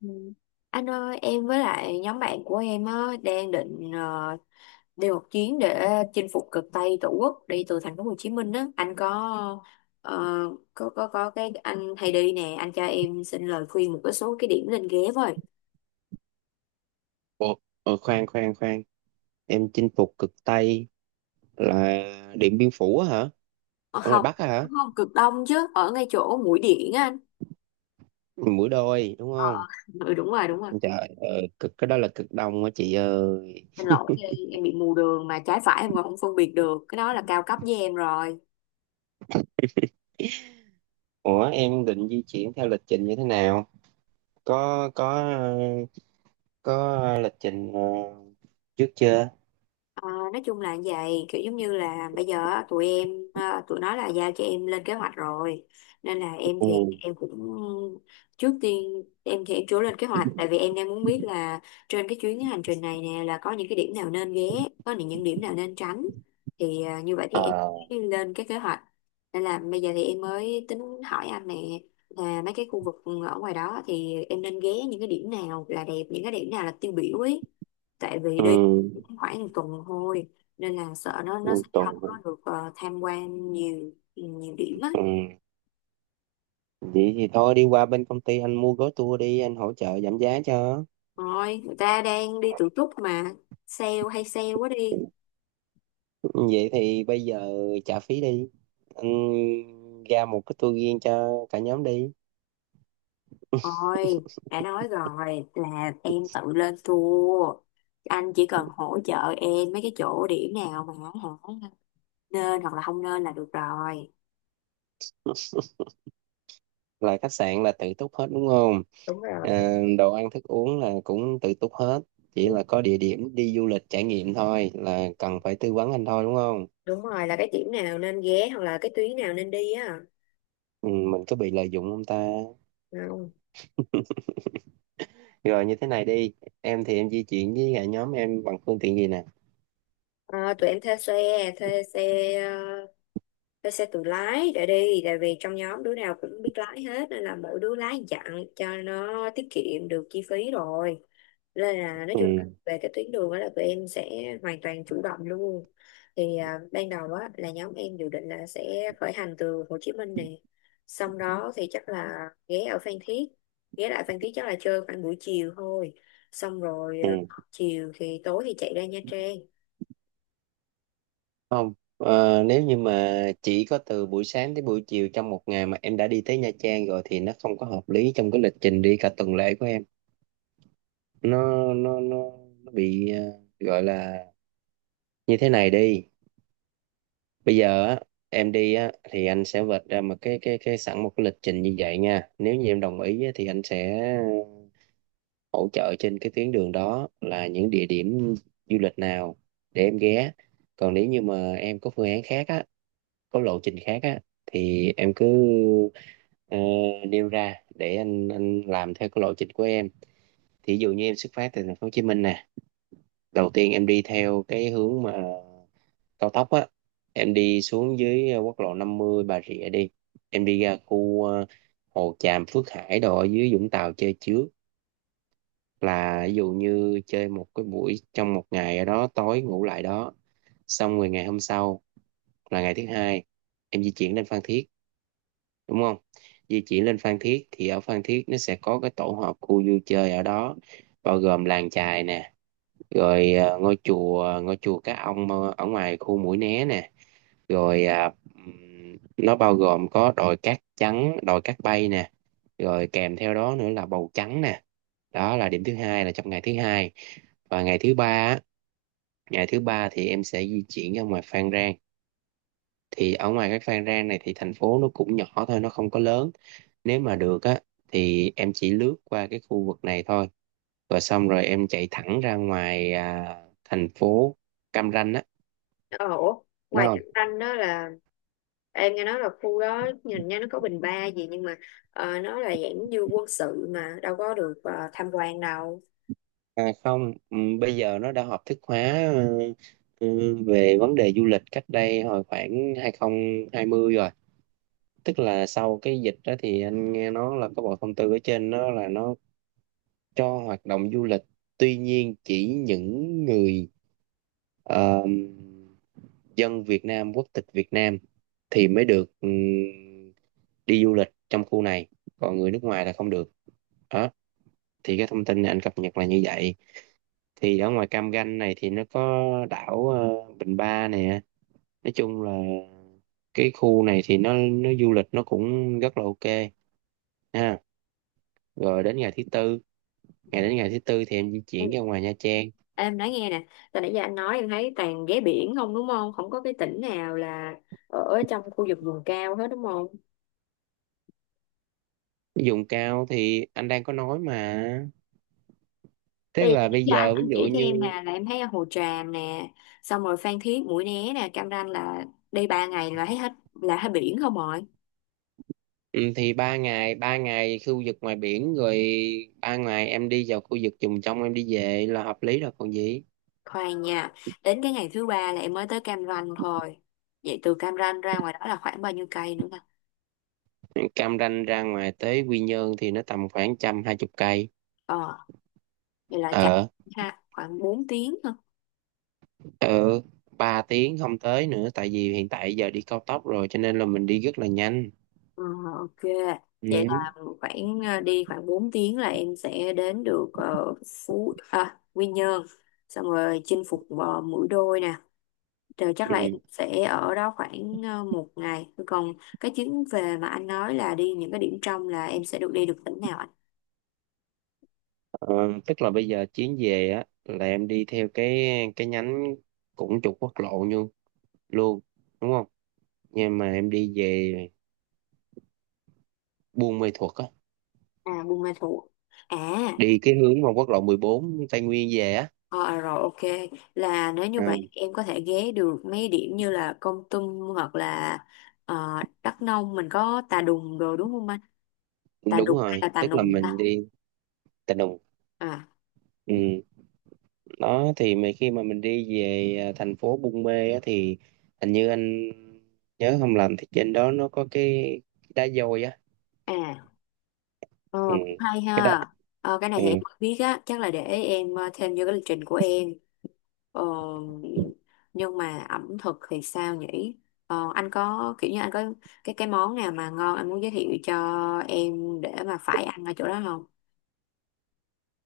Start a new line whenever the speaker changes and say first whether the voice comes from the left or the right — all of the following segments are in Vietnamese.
left: Ừ. Anh ơi, em với lại nhóm bạn của em á, đang định đi một chuyến để chinh phục cực Tây Tổ quốc đi từ thành phố Hồ Chí Minh á. Anh có ờ, có cái anh hay đi nè, anh cho em xin lời khuyên một cái số cái điểm nên ghé với.
right: Ồ, khoan khoan khoan em chinh phục cực Tây là Điện Biên Phủ á hả,
left: Ờ,
right: ở ngoài
left: không,
right: Bắc á hả?
left: đúng không cực Đông chứ, ở ngay chỗ Mũi Điện á anh.
right: Mũi Đôi đúng
left: Ờ,
right: không?
left: ờ. Ừ, đúng rồi, đúng rồi.
right: Trời, cực cái đó là cực Đông á chị ơi.
left: Xin lỗi, em bị mù đường mà trái phải em còn không phân biệt được. Cái đó là cao cấp với em rồi.
right: Ủa em định di chuyển theo lịch trình như thế nào, có ờ, có lịch trình trước chưa?
left: Ờ, nói chung là vậy, kiểu giống như là bây giờ á, tụi nó là giao cho em lên kế hoạch rồi, nên là em thì
right: Ừ.
left: em cũng trước tiên em thì em chưa lên kế hoạch tại vì em đang muốn biết là trên cái chuyến hành trình này nè là có những cái điểm nào nên ghé, có những điểm nào nên tránh thì như vậy thì em
right: À.
left: mới lên cái kế hoạch, nên là bây giờ thì em mới tính hỏi anh nè, là mấy cái khu vực ở ngoài đó thì em nên ghé những cái điểm nào là đẹp, những cái điểm nào là tiêu biểu ấy, tại vì
right: Ừ.
left: đi khoảng một tuần thôi nên là sợ nó sẽ
right: Một tuần.
left: không có được tham quan nhiều nhiều điểm á.
right: Ừ, vậy thì thôi đi qua bên công ty anh mua gói tour đi, anh hỗ trợ giảm giá cho.
left: Rồi người ta đang đi tự túc mà, sale hay sale quá đi.
right: Ừ. Vậy thì bây giờ trả phí đi. Anh ra một cái tour riêng cho cả nhóm đi.
left: Rồi đã nói rồi là em tự lên tour, anh chỉ cần hỗ trợ em mấy cái chỗ điểm nào mà hả nên hoặc là không nên là được rồi.
right: Là khách sạn là tự túc hết đúng không?
left: Đúng rồi.
right: À, đồ ăn thức uống là cũng tự túc hết. Chỉ
left: Ừ,
right: là có địa điểm đi du lịch trải nghiệm thôi là cần phải tư vấn anh thôi đúng không?
left: đúng rồi, là cái điểm nào nên ghé hoặc là cái tuyến nào nên đi á.
right: Ừ, mình có bị lợi dụng không ta?
left: Không.
right: Rồi như thế này đi. Em thì em di chuyển với cả nhóm em bằng phương tiện gì nè?
left: Ờ, tụi em thuê xe thuê xe, tôi sẽ tự lái để đi tại vì trong nhóm đứa nào cũng biết lái hết, nên là mỗi đứa lái dặn cho nó tiết kiệm được chi phí rồi, nên là nói chung
right: Ừ,
left: về cái tuyến đường đó là tụi em sẽ hoàn toàn chủ động luôn. Thì ban đầu á là nhóm em dự định là sẽ khởi hành từ Hồ Chí Minh nè, xong đó thì chắc là ghé ở Phan Thiết, ghé lại Phan Thiết chắc là chơi khoảng buổi chiều thôi, xong rồi
right: ừ.
left: chiều thì tối thì chạy ra Nha Trang.
right: Không, nếu như mà chỉ có từ buổi sáng tới buổi chiều trong một ngày mà em đã đi tới Nha Trang rồi thì nó không có hợp lý trong cái lịch trình đi cả tuần lễ của em. nó nó nó, nó bị gọi là, như thế này đi, bây giờ á em đi á thì anh sẽ vạch ra một cái sẵn một cái lịch trình như vậy nha, nếu như em đồng ý á, thì anh sẽ hỗ trợ trên cái tuyến đường đó là những địa điểm du lịch nào để em ghé. Còn nếu như mà em có phương án khác á, có lộ trình khác á, thì em cứ ờ, nêu ra để anh làm theo cái lộ trình của em. Thì ví dụ như em xuất phát từ thành phố Hồ Chí Minh nè, đầu tiên em đi theo cái hướng mà cao tốc á, em đi xuống dưới quốc lộ 50 Bà Rịa đi, em đi ra khu Hồ Tràm, Phước Hải đồ ở dưới Vũng Tàu chơi trước, là ví dụ như chơi một cái buổi trong một ngày ở đó, tối ngủ lại đó. Xong rồi ngày hôm sau là ngày thứ hai, em di chuyển lên Phan Thiết đúng không? Di chuyển lên Phan Thiết thì ở Phan Thiết nó sẽ có cái tổ hợp khu vui chơi ở đó, bao gồm làng chài nè, rồi ngôi chùa Cá Ông ở ngoài khu Mũi Né nè, rồi nó bao gồm có đồi cát trắng, đồi cát bay nè, rồi kèm theo đó nữa là bầu trắng nè. Đó là điểm thứ hai, là trong ngày thứ hai. Và ngày thứ ba á, ngày thứ ba thì em sẽ di chuyển ra ngoài Phan Rang. Thì ở ngoài cái Phan Rang này thì thành phố nó cũng nhỏ thôi, nó không có lớn, nếu mà được á thì em chỉ lướt qua cái khu vực này thôi, rồi xong rồi em chạy thẳng ra ngoài thành phố Cam Ranh á,
left: Ờ ủa,
right: đúng
left: ngoài
right: không?
left: Cam Ranh đó là em nghe nói là khu đó nhìn nha nó có bình ba gì nhưng mà nó là dạng như quân sự mà đâu có được tham quan đâu.
right: À, không, bây giờ nó đã hợp thức hóa ờ, ừ, về vấn đề du lịch cách đây hồi khoảng 2020 rồi, tức là sau cái dịch đó thì anh nghe nói là có bộ thông tư ở trên đó là nó cho hoạt động du lịch. Tuy nhiên chỉ những người ờ, dân Việt Nam, quốc tịch Việt Nam thì mới được đi du lịch trong khu này, còn người nước ngoài là không được. Đó thì cái thông tin này anh cập nhật là như vậy. Thì ở ngoài Cam Ranh này thì nó có đảo Bình Ba nè. Nói chung là cái khu này thì nó du lịch nó cũng rất là ok ha. Rồi đến ngày thứ tư,
left: Ừ.
right: đến ngày thứ tư thì em di
left: Ừ.
right: chuyển ra ngoài Nha Trang.
left: Em nói nghe nè, từ nãy giờ anh nói em thấy toàn ghé biển không đúng không? Không có cái tỉnh nào là ở trong khu vực vùng cao hết đúng không?
right: Dùng cao thì anh đang có nói mà,
left: Thì
right: tức là bây
left: do anh
right: giờ ví
left: anh
right: dụ
left: chỉ cho em
right: như,
left: nè là em thấy ở Hồ Tràm nè, xong rồi Phan Thiết, Mũi Né nè, Cam Ranh là đi 3 ngày là thấy hết, là hết biển không rồi.
right: ừ, thì ba ngày, ba ngày khu vực ngoài biển rồi, ba ngày em đi vào khu vực vùng trong em đi về là hợp lý rồi còn gì.
left: Khoan nha, đến cái ngày thứ ba là em mới tới Cam Ranh thôi. Vậy từ Cam Ranh ra ngoài đó là khoảng bao nhiêu cây nữa nè?
right: Cam Ranh ra ngoài tới Quy Nhơn thì nó tầm khoảng trăm hai chục cây.
left: Ờ, vậy là chắc
right: Ờ.
left: ha, khoảng bốn tiếng thôi.
right: Ờ, ba tiếng không tới nữa, tại vì hiện tại giờ đi cao tốc rồi cho nên là mình đi rất là nhanh.
left: Ờ, ok, vậy
right: Ừ.
left: là khoảng đi khoảng 4 tiếng là em sẽ đến được Quy Nhơn. Xong rồi chinh phục Mũi Đôi nè. Rồi chắc là em
right: Ừ.
left: sẽ ở đó khoảng một ngày. Còn cái chuyến về mà anh nói là đi những cái điểm trong, là em sẽ được đi được tỉnh nào anh?
right: Ờ, tức là bây giờ chuyến về á là em đi theo cái nhánh cũng trục quốc lộ như luôn, đúng không, nhưng mà em đi về Buôn Mê Thuột á,
left: À, Buôn Ma Thuột. À.
right: đi cái hướng mà quốc lộ 14 Tây Nguyên về á.
left: Ờ, à, rồi ok, là nếu như
right: Ờ,
left: vậy em có thể ghé được mấy điểm như là Kon Tum hoặc là ờ, Đắk Nông, mình có Tà Đùng rồi đúng không anh? Tà
right: đúng
left: Đùng hay
right: rồi,
left: là Tà
right: tức là
left: Nùng
right: mình
left: ta?
right: đi Tà Nùng.
left: À
right: Ừ. Đó thì mà khi mà mình đi về thành phố Buôn Mê á thì hình như anh nhớ không lầm thì trên đó nó có cái đá dôi á.
left: à ờ,
right: Ừ.
left: cũng hay
right: Cái đó.
left: ha. Ờ, cái này
right: Ừ.
left: thì em không biết á, chắc là để em thêm vô cái lịch trình của em. Ờ, nhưng mà ẩm thực thì sao nhỉ? Ờ, anh có kiểu như anh có cái món nào mà ngon anh muốn giới thiệu cho em để mà phải ăn ở chỗ đó không?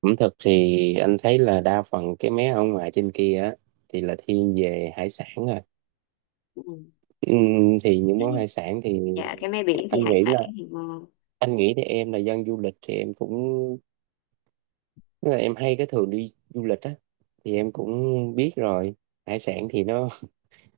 right: Ẩm thực thì anh thấy là đa phần cái mé ở ngoài trên kia á thì là thiên về hải sản rồi. Ừ. Thì những
left: Ừ.
right: món hải sản thì
left: Dạ cái mé biển thì
right: anh
left: hải
right: nghĩ
left: sản
right: là
left: thì ngon.
right: anh nghĩ thì em là dân du lịch thì em cũng, tức là em hay cái thường đi du lịch á thì em cũng biết rồi, hải sản thì nó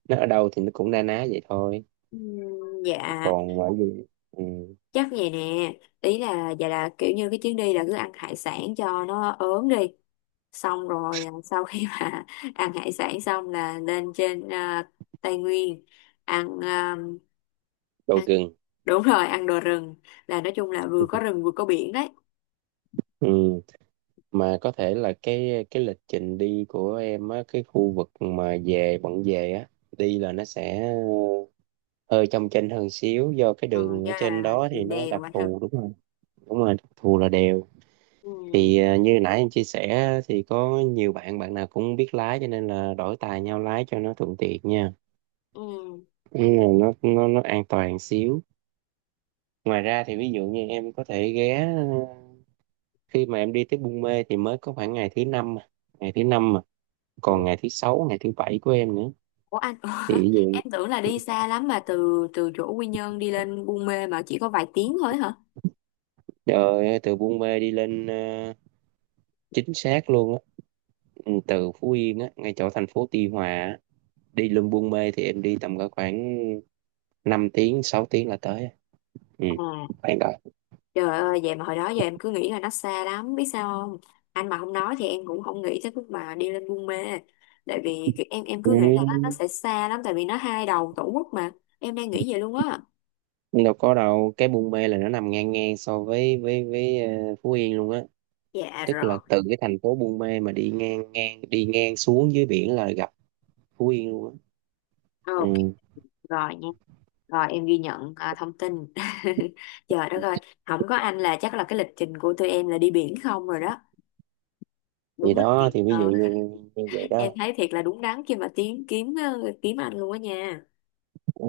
right: nó ở đâu thì nó cũng na ná vậy thôi.
left: Dạ,
right: Còn ở gì, ừ,
left: chắc vậy nè, ý là dạ là kiểu như cái chuyến đi là cứ ăn hải sản cho nó ốm đi, xong rồi sau khi mà ăn hải sản xong là lên trên Tây Nguyên ăn à,
right: đồ
left: ăn
right: gừng.
left: đúng rồi ăn đồ rừng, là nói chung là vừa có rừng vừa có biển đấy.
right: Ừ. Mà có thể là cái lịch trình đi của em á, cái khu vực mà về, bận về á, đi là nó sẽ ờ, hơi trong chênh hơn xíu, do cái
left: Ờ,
right: đường
left: do
right: ở trên
left: là
right: đó thì nó
left: đèo
right: đặc
left: anh ha.
right: thù. Đúng rồi. Đúng rồi, đặc thù là đèo.
left: Ừ,
right: Thì như nãy em chia sẻ thì có nhiều bạn, bạn nào cũng biết lái cho nên là đổi tài nhau lái cho nó thuận tiện nha. Ừ, nó an toàn xíu. Ngoài ra thì ví dụ như em có thể ghé khi mà em đi tới Buôn Mê thì mới có khoảng ngày thứ năm mà. Ngày thứ năm mà, còn
left: ừ.
right: ngày thứ sáu, ngày thứ bảy của em nữa.
left: Ủa anh
right: Thì ví dụ,
left: em tưởng là đi xa lắm mà từ từ chỗ Quy Nhơn đi lên Buôn Mê mà chỉ có vài tiếng thôi hả?
right: trời ơi, từ Buôn Mê đi lên, chính xác luôn á, ừ, từ Phú Yên á ngay chỗ thành phố Tuy Hòa á, đi lên Buôn Mê thì em đi tầm có khoảng 5 tiếng, 6 tiếng là tới ừ
left: À,
right: bạn rồi.
left: trời ơi vậy mà hồi đó giờ em cứ nghĩ là nó xa lắm biết sao không? Anh mà không nói thì em cũng không nghĩ tới lúc mà đi lên Buôn Mê. Tại vì kiểu em cứ nghĩ là nó
right: Ừ.
left: sẽ xa lắm tại vì nó hai đầu tổ quốc mà. Em đang nghĩ vậy luôn á.
right: Đâu có đâu, cái Buôn Mê là nó nằm ngang ngang so với Phú Yên luôn á,
left: Dạ
right: tức
left: rồi.
right: là từ cái thành phố Buôn Mê mà đi ngang ngang, đi ngang xuống dưới biển là gặp Phú Yên luôn á.
left: Ok
right: Ừ.
left: rồi nha. Rồi em ghi nhận thông tin. Trời đất ơi, không có anh là chắc là cái lịch trình của tụi em là đi biển không rồi đó.
right: Thì
left: Đúng là
right: đó
left: thiệt.
right: thì ví dụ
left: Ờ,
right: như, như vậy
left: em
right: đó.
left: thấy thiệt là đúng đắn khi mà kiếm anh luôn á nha.
right: Ừ.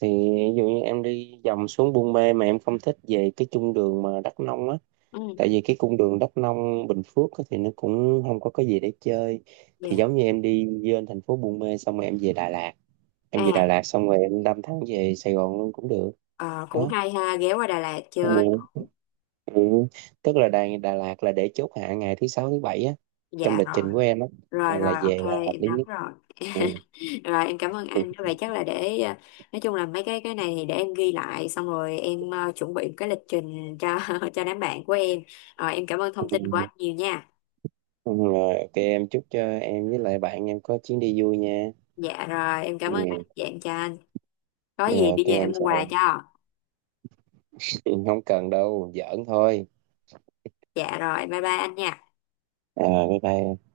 right: Thì ví dụ như em đi vòng xuống Buôn Mê mà em không thích về cái cung đường mà Đắk Nông á,
left: Ừ.
right: tại vì cái cung đường Đắk Nông, Bình Phước á thì nó cũng không có cái gì để chơi,
left: Dạ.
right: thì giống như em đi lên thành phố Buôn Mê xong rồi em về Đà Lạt, em về Đà
left: à
right: Lạt xong rồi em đâm thẳng về Sài Gòn luôn cũng được.
left: ờ, Cũng
right: Đó.
left: hay ha, ghé qua Đà Lạt chơi.
right: Ừ. Ừ. Tức là Đà Lạt là để chốt hạ ngày thứ sáu, thứ bảy á, trong
left: Dạ
right: lịch
left: rồi.
right: trình của em á,
left: Rồi
right: là
left: rồi,
right: về là
left: ok,
right: hợp
left: em
right: lý
left: nắm
right: nhất.
left: rồi.
right: Ừ.
left: Rồi em cảm ơn
right: Ừ.
left: anh, vậy chắc là để nói chung là mấy cái này thì để em ghi lại xong rồi em chuẩn bị một cái lịch trình cho cho đám bạn của em. Ờ, em cảm ơn thông
right: Ừ.
left: tin của anh nhiều nha.
right: Rồi, ok, em chúc cho em với lại bạn em có chuyến đi vui nha.
left: Dạ rồi em cảm
right: Ừ.
left: ơn anh, dạ em chào anh, có
right: Rồi,
left: gì đi
right: ok
left: về em
right: anh
left: mua
right: chào
left: quà cho.
right: em, không cần đâu, giỡn thôi.
left: Dạ rồi, bye bye anh nha.
right: À, bye bye.